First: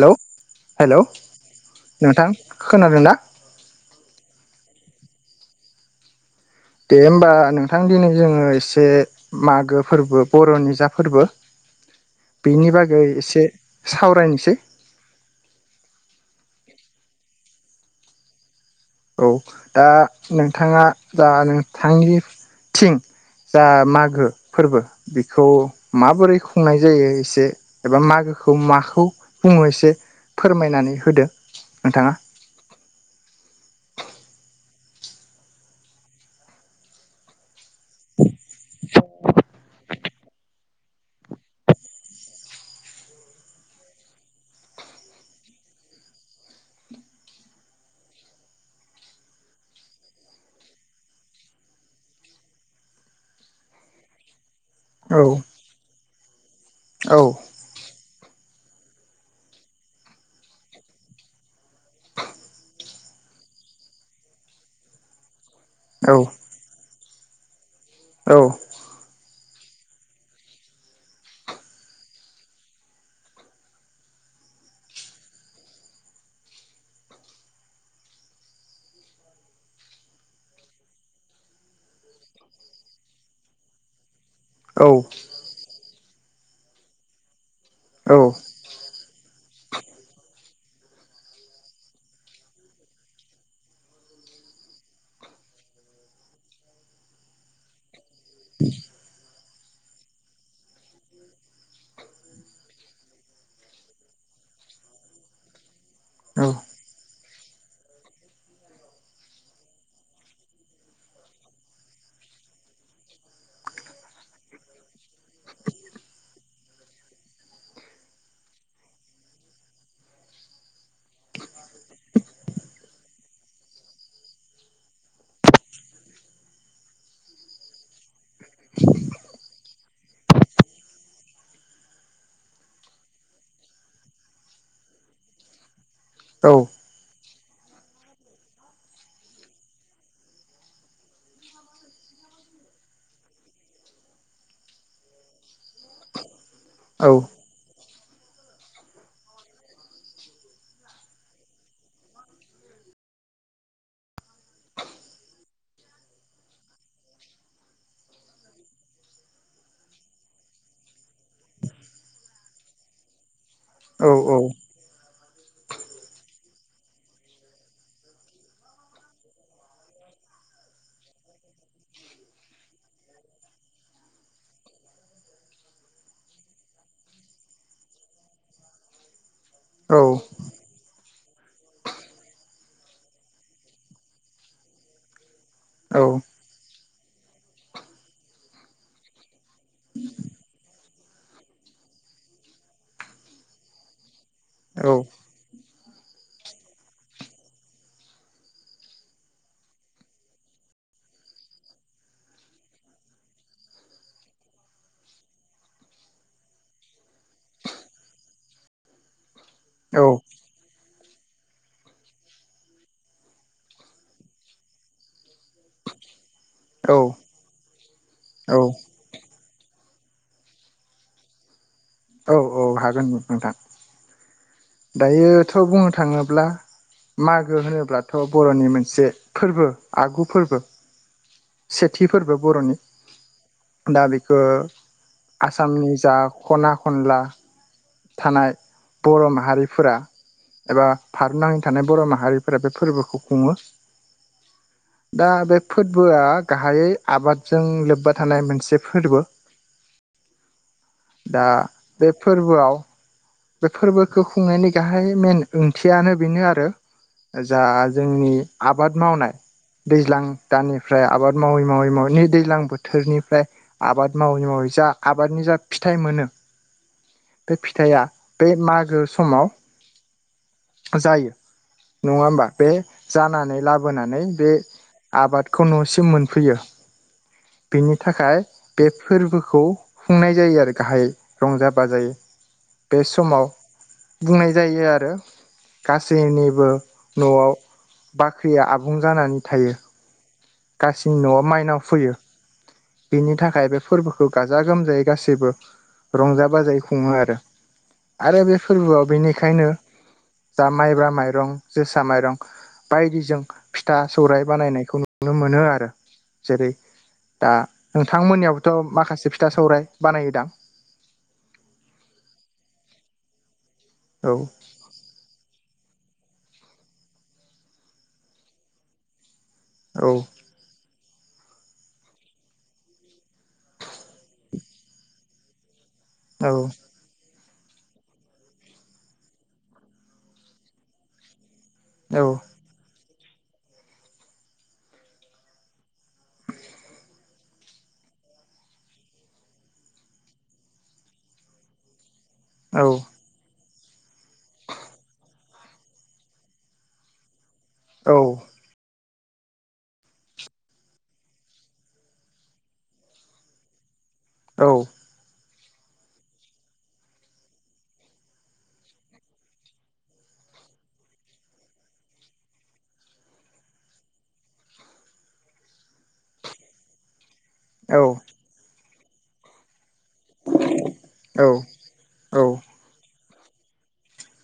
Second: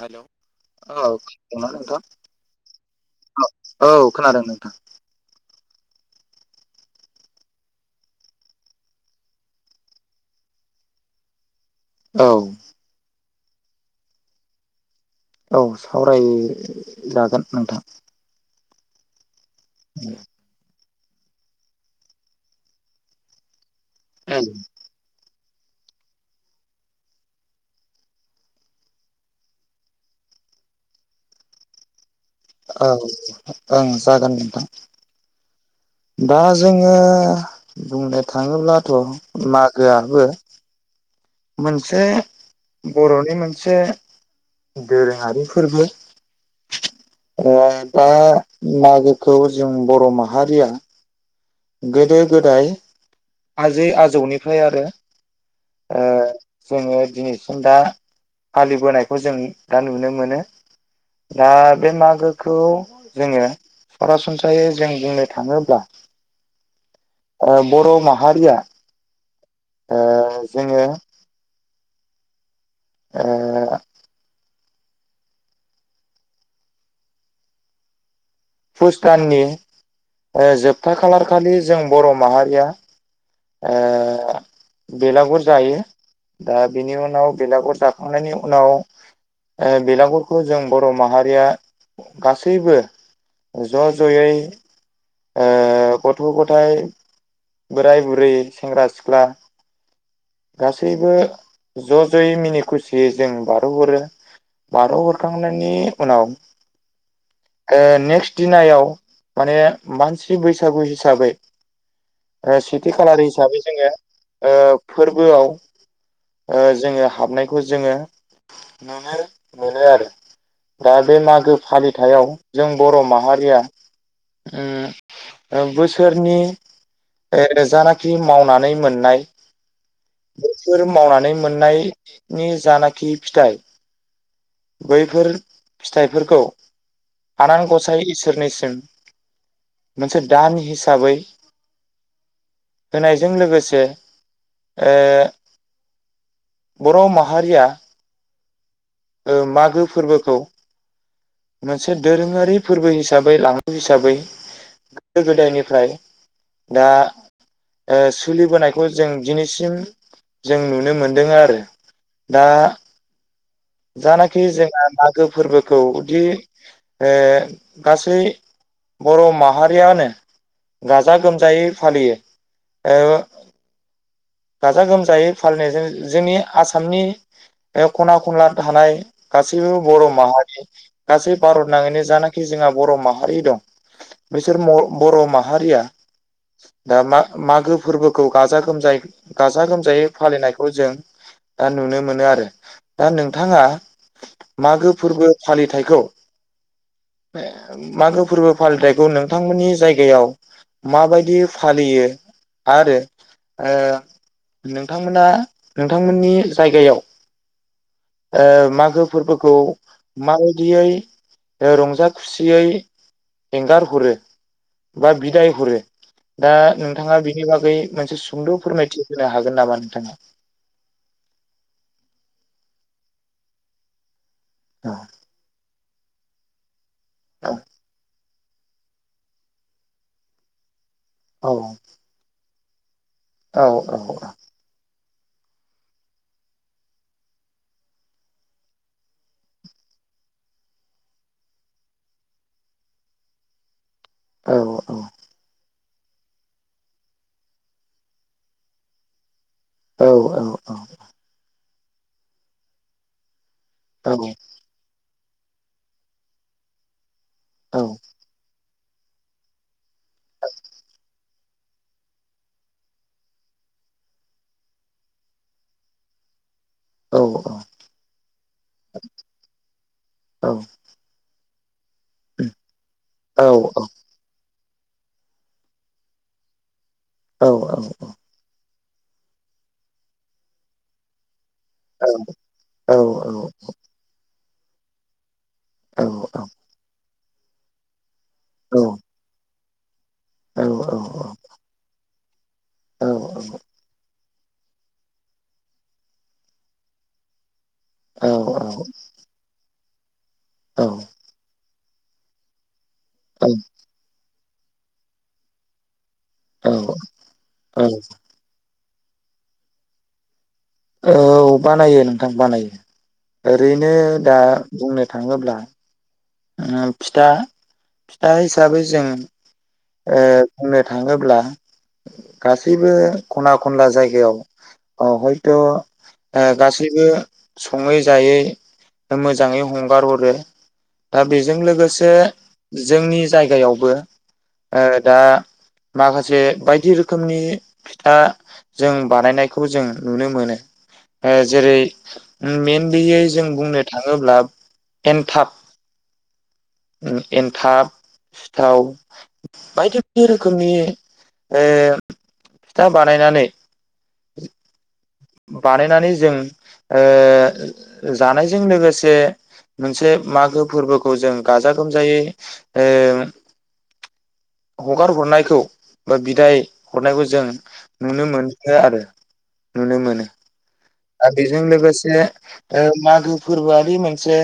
Hello hello औ खोनादोंना नोंथां? खोनादों ना औ औ खोनादों नोंथां। दे होमबा नोंथां दिनै जोङो एसे मागो फोरबो बर' निजा फोरबो औ बेनि बागै एसे सावरायनोसै। औ सावरायजागोन नोंथां। औ दा नोंथाङा दा नोंथांनि थिं बा मागो औ फोरबो बि खौ माबोरै खुंनाय जायो एसे एबा मागोखौ माखौ बुङो एसे फोरमायनानै होदो नोंथाङा? ओं जागोन नोंथां। दा जोङो बुंनो थाङोब्लाथ' मागोआबो मोनसे बर'नि मोनसे दोरोङारि फोरबो। ओ दा मागोखौ जों बर' माहारिया गोदो गोदाय आजै आजौनिफ्राय आरो औ ओ जोङो औ दिनैसिम दा फालिबोनायखौ जों दा नुनो मोनो। दा बे मागोखौ जोङो सरासनस्रायै जों बुंनो थाङो औ ओ बर' औ माहारिया ओ जोङो ओ फुस दाननि ओ जोबथा खालारखालि जों बर' माहारिया ओ औ बेलागुर जायो दा बेनि उनाव बेलागुर जाखांनायनि उनाव ओ बेलागुरखौ जों बर' माहारिया गासैबो ज' ज'यै ओ गथ' गथाइ बोराय बुरै सेंग्रा सिख्ला गासैबो ज' ज'यै मिनि खुसियै जों बारहोहरो। बारहो हरखांनायनि उनाव औ ओ नेक्स्ट दिनायाव माने मानसि बैसागु हिसाबै ओ सेथि खालार हिसाबै जोङो ओ फोरबोआव ओ जोङो हाबनायखौ जोङो नुनो मोनो आरो दा बे मागो फालिथायाव जों बर' माहारिया ओम बोसोरनि ओ जानाखि मावनानै मोननाय बेफोर मावनानै मोननायनि जानाखि फिथाइ बैफोर फिथाइफोरखौ औ आनान गसाइ इसोरनिसिम मोनसे दान हिसाबै होनायजों लोगोसे ओ बर' औ माहारिया मागो फोरबोखौ मोनसे दोरोङारि फोरबो हिसाबै लाङो हिसाबै गोदो गोदायनिफ्राय दा ओ सोलिबोनायखौ जों दिनैसिम जों नुनो मोनदों आरो दा जानाखि जोंना मागो फोरबोखौ बि ओ गासै बर' माहारियानो गाजा गोमजायै फालियो। गाजा गोमजायै फालिनायजों जोंनि आसामनि बे खना खनला थानाय गासैबो औ बर' माहारि गासै भारत नाङैनो जानाखि जोंहा बर' माहारि दं। बिसोर मर बर' माहारिया औ दा मा मागो फोरबोखौ गाजा गोमजायै गाजा गोमजायै फालिनायखौ जों दा नुनो मोनो आरो दा नोंथाङा औ मागो फोरबो फालिथाय खौ मागो फोरबो फालिथायखौ नोंथांमोननि जायगायाव माबायदि फालियो आरो ओ नोंथांमोना नोंथांमोननि जायगायावज्ञ ओ मागो फोरबोखौ औ मारै बिदियै रंजा ओ खुसियै एंगारहरो बा बिदाय हरो दा औ नोंथाङा बिनि बागै मोनसे औ सुंद' फोरमायथि होनो हागोन नामा नोंथाङा? औ औ हागोन नोंथां। औ दायोथ' बुंनो थाङोब्ला मागो होनोब्लाथ' बर'नि मोनसे फोरबो आगु फोरबो सेथि फोरबो बर'नि। दा बेखो आसामनि जा खना खनला थानाय बर' माहारिफोरा एबा भार नाङै थानाय बर' माहारिफोरा बे फोरबोखौ खुङो। दा बे फोरबोआ गाहायै आबादजों लोब्बा थानाय मोनसे फोरबो। दा बे फोरबोआव बे फोरबोखौ खुंनायनि गाहाय मेइेन ओंथियानो बेनो आरो जा जोंनि आबाद मावनाय दैज्लां दाननिफ्राय आबाद मावै मावै मावै नै दैलां बोथोरनिफ्राय आबाद मावै मावै जा आबादनि जा फिथाइ मोनो बे फिथाइआ बे मागो समाव जायो। नङा होमबा बे जानानै लाबोनानै बे आबादखौ न'सिम मोनफैयो बेनि थाखाय बे फोरबोखौ खुंनाय जायो आरो गाहायै रंजा बाजायै। बे समाव बुंनाय जायो आरो गासैनिबो न'आव बाख्रिया आबुं जानानै थायो। गासिनि न'आव माइनाव फैयो। बिनि थाखाय बे फोरबोखौ गाजा गोमजायै गासैबो रंजा बाजायै खुंङो आरो। आरो बे फोरबोआव बेनिखायनो दा माइब्रा माइरं जोसा माइरं बायदिजों फिथा सौराय बानायनायखौ नुनो मोनो आरो जेरै दा नोंथांमोननियाव थ' माखासे फिथा सौरायाइ बानायोदां औ बानायो नोंथां बानायो ओ ओरैनो औ दा बुंनो थाङोब्ला ओ फिथा फिथा हिसाबै जों औ ओ बुंनो थांङोब्ला गासैबो खना खनला जायगायाव अ हयथ' ओ औ गासैबो संङै जायै मोजांङै हंगार हरो दा बे जों लोगोसे औ जोंनि जायगायावबो ओ दा माखासे बायदि रोखोमनि फिथा जों बानायनायखौ जों नुनो मोनो। ओ जेरै औ मेनलियै जों बुंनो थाङोब्ला एन्थाब एन्थाब औ सिथाव बायदि बायदि रोखोमनि फिथा ओ बानायनानै औ। बानायनानै जों ओ जानायजों लोगोसे मोनसे मागो फोरबोखौ जों गाजा गोमजायै ओ हगार हरनायखौ बा बिदाय हरनायखौ जों नुनो मोनो आरो नुनो मोनो आरो बेजों लोगोसे औ ओ मागो फोरबोआदि मोनसे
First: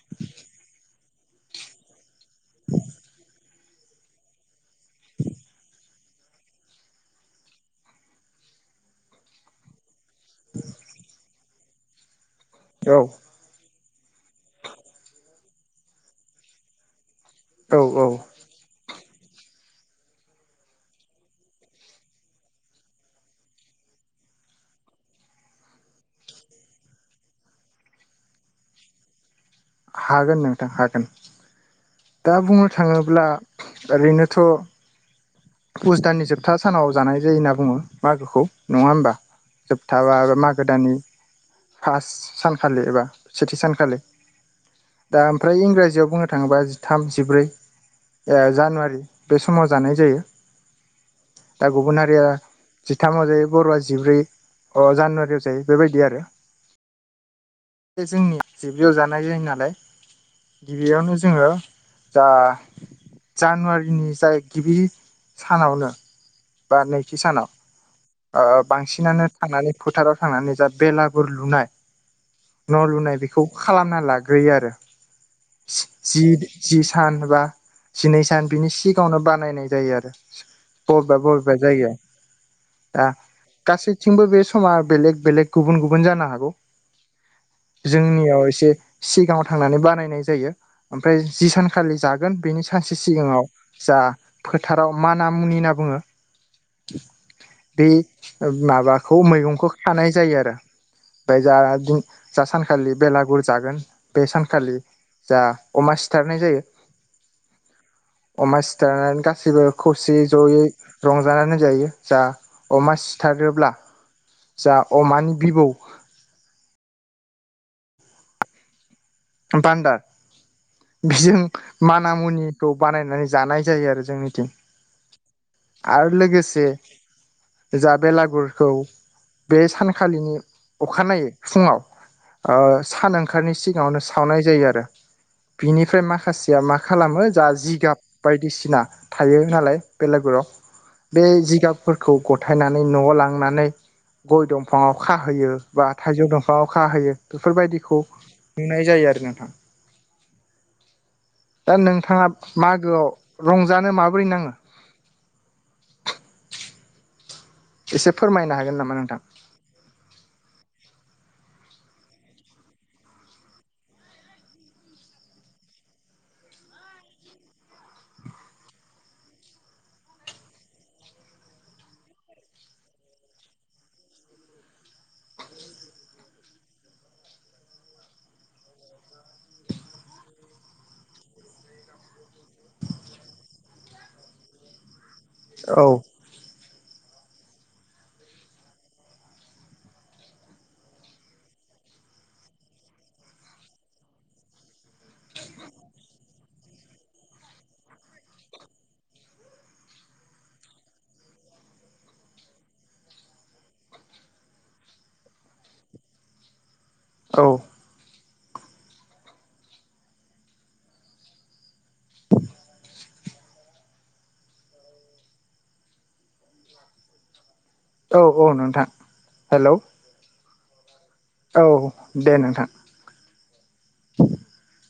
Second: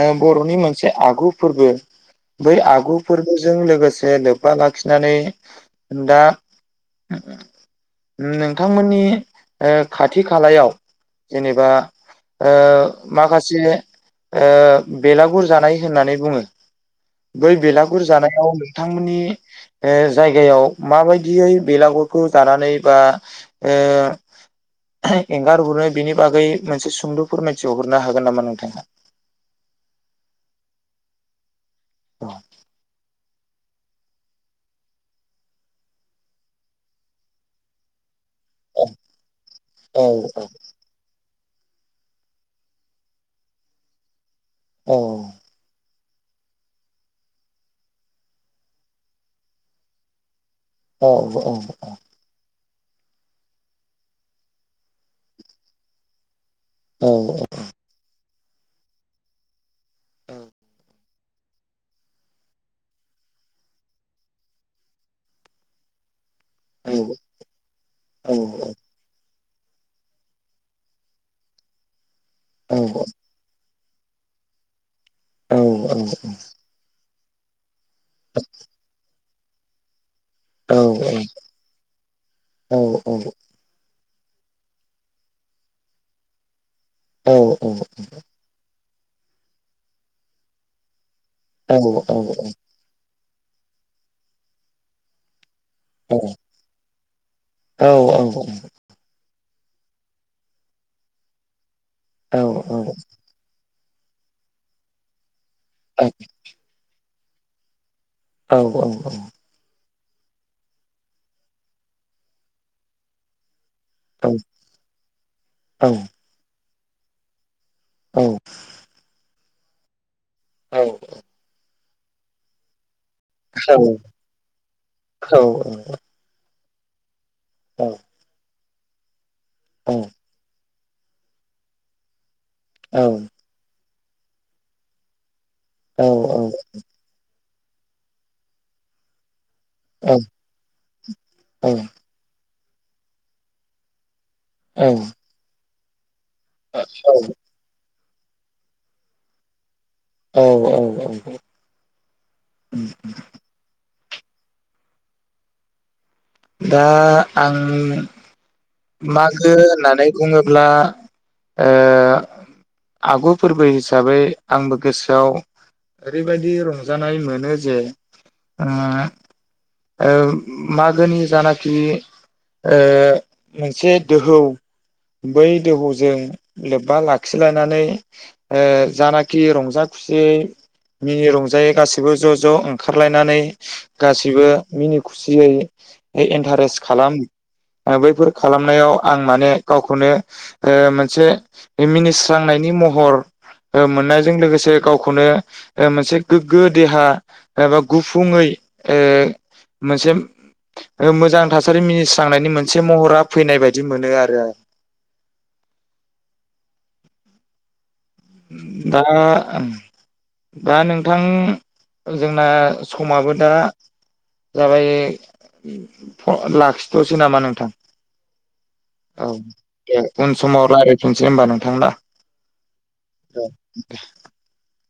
ओ बर'नि मोनसे आगु फोरबो बै आगु फोरबोजों लोगोसे लोब्बा लाखिनानै दा नोंथांमोननि ओ खाथि खालायाव जेनेबा ओ औ माखासे ओ बेलागुर जानाय होननानै बुङो बै औ औ बेलागुर जानायाव नोंथांमोननि ओ जायगायाव माबायदियै बेलागुरखौ जानानै बा ओ एंगारहरो बिनि बागै मोनसे सुंद' फोरमायथि हरनो हागोन नामा नोंथाङा हागोन नोंथां हागोन दा औ बुंनो थाङोब्ला ओरैनोथ' पुस दाननि जोबथा सानाव जानाय जायो होनना बुङो मागोखौ खौ नङा होमबा औ जोबथाबा मागो दाननि फास सानखालि एबा सेथि सानखालि औ दा ओमफ्राय इंराजियाव बुङो नो थाङोबा जिथाम जिब्रै जानुवारि बे समाव जानाय जायो औ औ दा गुबुनारिया जिथामाव जायो बर'आ जिब्रै अ जानुवारियाव जायो बेबायदि आरो। औ औ बे जोंनि जिब्रैयाव जानाय जायो नालाय गिबियावनो जोङो जा जानुवारिनि जाय गिबि सानावनो बा नैथि सानाव ओ बांसिनानो थांनानै फोथाराव थांनानै जा बेलागुर लुनाय न' लुनाय बेखौ खालामना जाग्रोयो आरो जि-जि सान बा जिनै सान बिनि सिगाङावनो बानायनाय जायो आरो। बबेबा बबेबा जायगायाव औ। बिथिंबो बे समा बेलेग बेलेग गुबुन गुबुन जानो हागौ जोंनियाव एसे सिगाङाव थांनानै बानायनाय जायो। ओमफ्राय जि सानखालि जागोन बेनि सानसे सिगाङाव जा फोथाराव माना मुनि ना बुङो दै औ औ ओ औ माबाखौ मैगं खौ खानाय जायो आरो ओमफ्राय जा गु जा सानखालि बेलागुर जागोन बे सानखालि जा अमा सिथारनाय जायो। अमा सिथारनानै गासैबो खौसेयै जयै रंजानानै होनजायो जा अमा सिथारोब्ला जा अमानि बिबौ औ। बान्दार बेजों माना मुनिखौ बानाय नानै जानाय जायो आरो जोंनिथिं आरो लोगोसे जा बेलागुरखौ बे सानखालिनि अखानायै फुङाव ओ सान ओंखारनायनि सिगाङावनो सावनाय जायो आरो। बिनिफ्राय माखासेया मा खालामो जा जिगाब बायदिसिना थायो नालाय बेलाेगुराव बे जिगाबफोरखौ गथायनानै न'आव लांनानै गय दंफाङाव खाहोयो बा थाइजौ दंफाङाव खाहोयो बेफोरबायदिखौ नुनाय जायो आरो नोंथां औ औ औ। दा नोंथाङा मागोआव रंजानो माबोरै नाङो दा आं एसे फोरमायनो हागोन नामा नोंथां मागो होननानै बुङोब्ला ओ आगु फोरबो हिसाबै आंबो गोसोआव ओरैबायदि रंजानाय मोनो जे ओ ओ मागोनि जानाखि ओ मोनसे दोहौ बै दोहौजों लोब्बा लाखिलायनानै ओ जानाखि रंजा खुसि मिनि रंजायोै गासैबो ज' ज' ओंखारलायनानै गासैबो मिनि खुसियै औ इन्टारेस्ट खालाम बैफोर खालामनायाव आं माने गावखौनो ओ मोनसे मिनिस्रांनायनि नि महर मोननायजों लोगोसे गावखौनो मोनसे गोग्गो देहा एबा गुफुङै ओ मोनसे मोजां थासारि मिनिस्रांनायनि मोनसे महरा फैनाय बायदि मोनो आरो आं औ दा दा नोंथां जोंना समाबो दा जाबाय लाखिथ'सै नामा नोंथां औ औ नोंथां औ हेलौ उन समाव थनोसै होनोमबा औ नोंथां दा दे नोंथां [unintelligible]